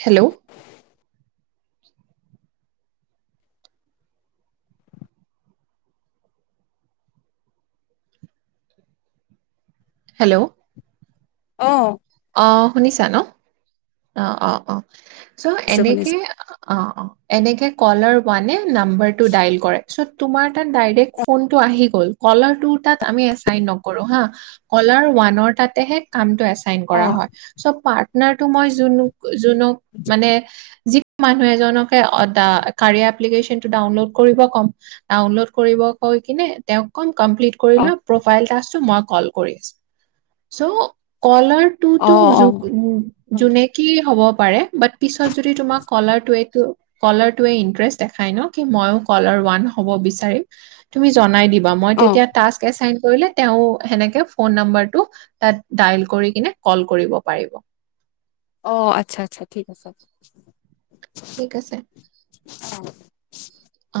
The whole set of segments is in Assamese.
হেল্ল' হেল্ল' অ অ' শুনিছা ন'? অ অ অ চ এনেকে শুনিছো শুনিছো অ এনেকে কলাৰ ওৱানে নাম্বাৰটো ডাইল কৰে, চ' তোমাৰ তাত ডাইৰেক্ট ফোন টো আহি গ'ল কলাৰ টুৰ তাত আমি এচাইন নকৰো হা। কলাৰ ওৱানৰ তাতেহে কামটো এচা চাইন অ কৰা হয়। সব পাৰ্ট‌ নাৰটো মইয জুনু যোনক মানে যি মানুহ এজনকে অ দা কাৰি এপ্লিকেচনটো ডাৱনলোড কৰিব কম ডাৱনলোড কৰিব কৈ কিনে তেওঁক কম কমপ্লিট কৰি অ লোৱা প্ৰফাইল টাচকটো মই কল কৰি আছোঁ। চ' কলাৰ অ টোতো অ সুযোগ উম যোনে হ'ব পাৰে বাত পিছত যদি তোমাক কলাৰটোৱে তো, কলাৰটোৱে ইনট্ৰেচত দেখাই ন' কি ময়ো কলাৰ ওৱান হ'ব বিচাৰিম। তুমি জনাই দি বা মই অ তেতিয়া াস এ কৰিলে তেওঁ সেনেকে ফোন নাম্বাৰটো তাত ডাইল কৰি কিনে কল কৰিব পাৰিব। অ আচ্ছা আচ্ছা ঠিক আছে। ঠিক আছে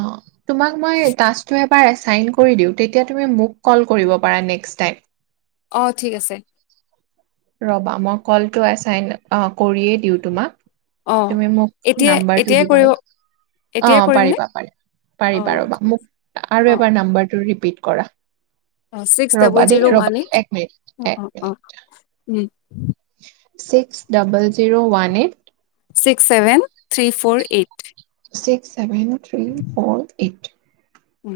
অ তোমাক মই তাচটোয়ে আৰ চাইন কৰি দিওঁ তেতিয়া তুমি মোক কল কৰিব পাৰা নেষ্ট টাইম অ ঠিক আছে ৰবা মই কলটো চাইন কৰিয়ে দিওঁ অ তোমাক তুমি মোক এতিয়া নাম্বাৰটো এতিয়াই দিবা কৰিব ৰ অ এতিয়াই কৰিম নে পাৰিবা পাৰিবা অ পাৰিবা ৰবা ঠিক আছে। মোক অ আৰু এবাৰ নাম্বাৰটো ৰিপিত কৰা অ ছিক্স ৰবা ডাবল দেই জিৰ' ওৱান ৰবা এই এক মিনিট এক অ অ অ minute six double zero one eight six seven three four eight six seven three four eight um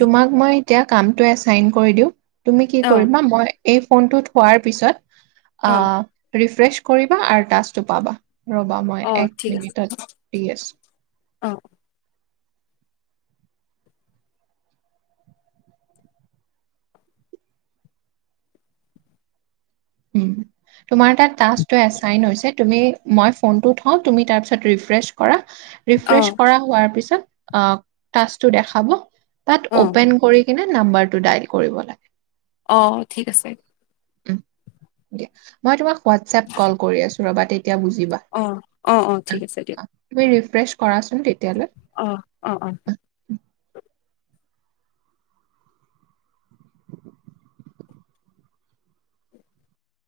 তোমাক মই এতিয়া কামটো এচাইন কৰি দিও তুমি কি অ কৰিবা মই এই ফোনটোত থোৱাৰ পিছত অ ৰিফে ফ্ৰেছ কৰিবা আৰু টাচটো পাবা ৰবা অ মই এক ঠিক আছে মিনিটত দি আছো অ উম তোমাৰ তাত টাস্কটো এচাইন হৈছে। তুমি- মই ফোনটো থওঁ তুমি তাৰপিছত ৰিফ্ৰেছ কৰা। অ ৰিফ্ৰেছ কৰা হোৱাৰ পিছত। অ টাস্কটো দেখাব। তাত অ অপেন কৰি কিনে- নাম্বাৰটো ডাইল কৰিব লাগে। অ', ঠিক আছে। উম। মই তোমাক হোৱাটছএপ কল কৰি আছোঁ। ৰ'বাটিত এতিয়া বুজিবা অ ঠিক অ', আছে দিয়ক অ', তুমি ৰি প্ৰেচ কৰাচোন তে অ', অ'।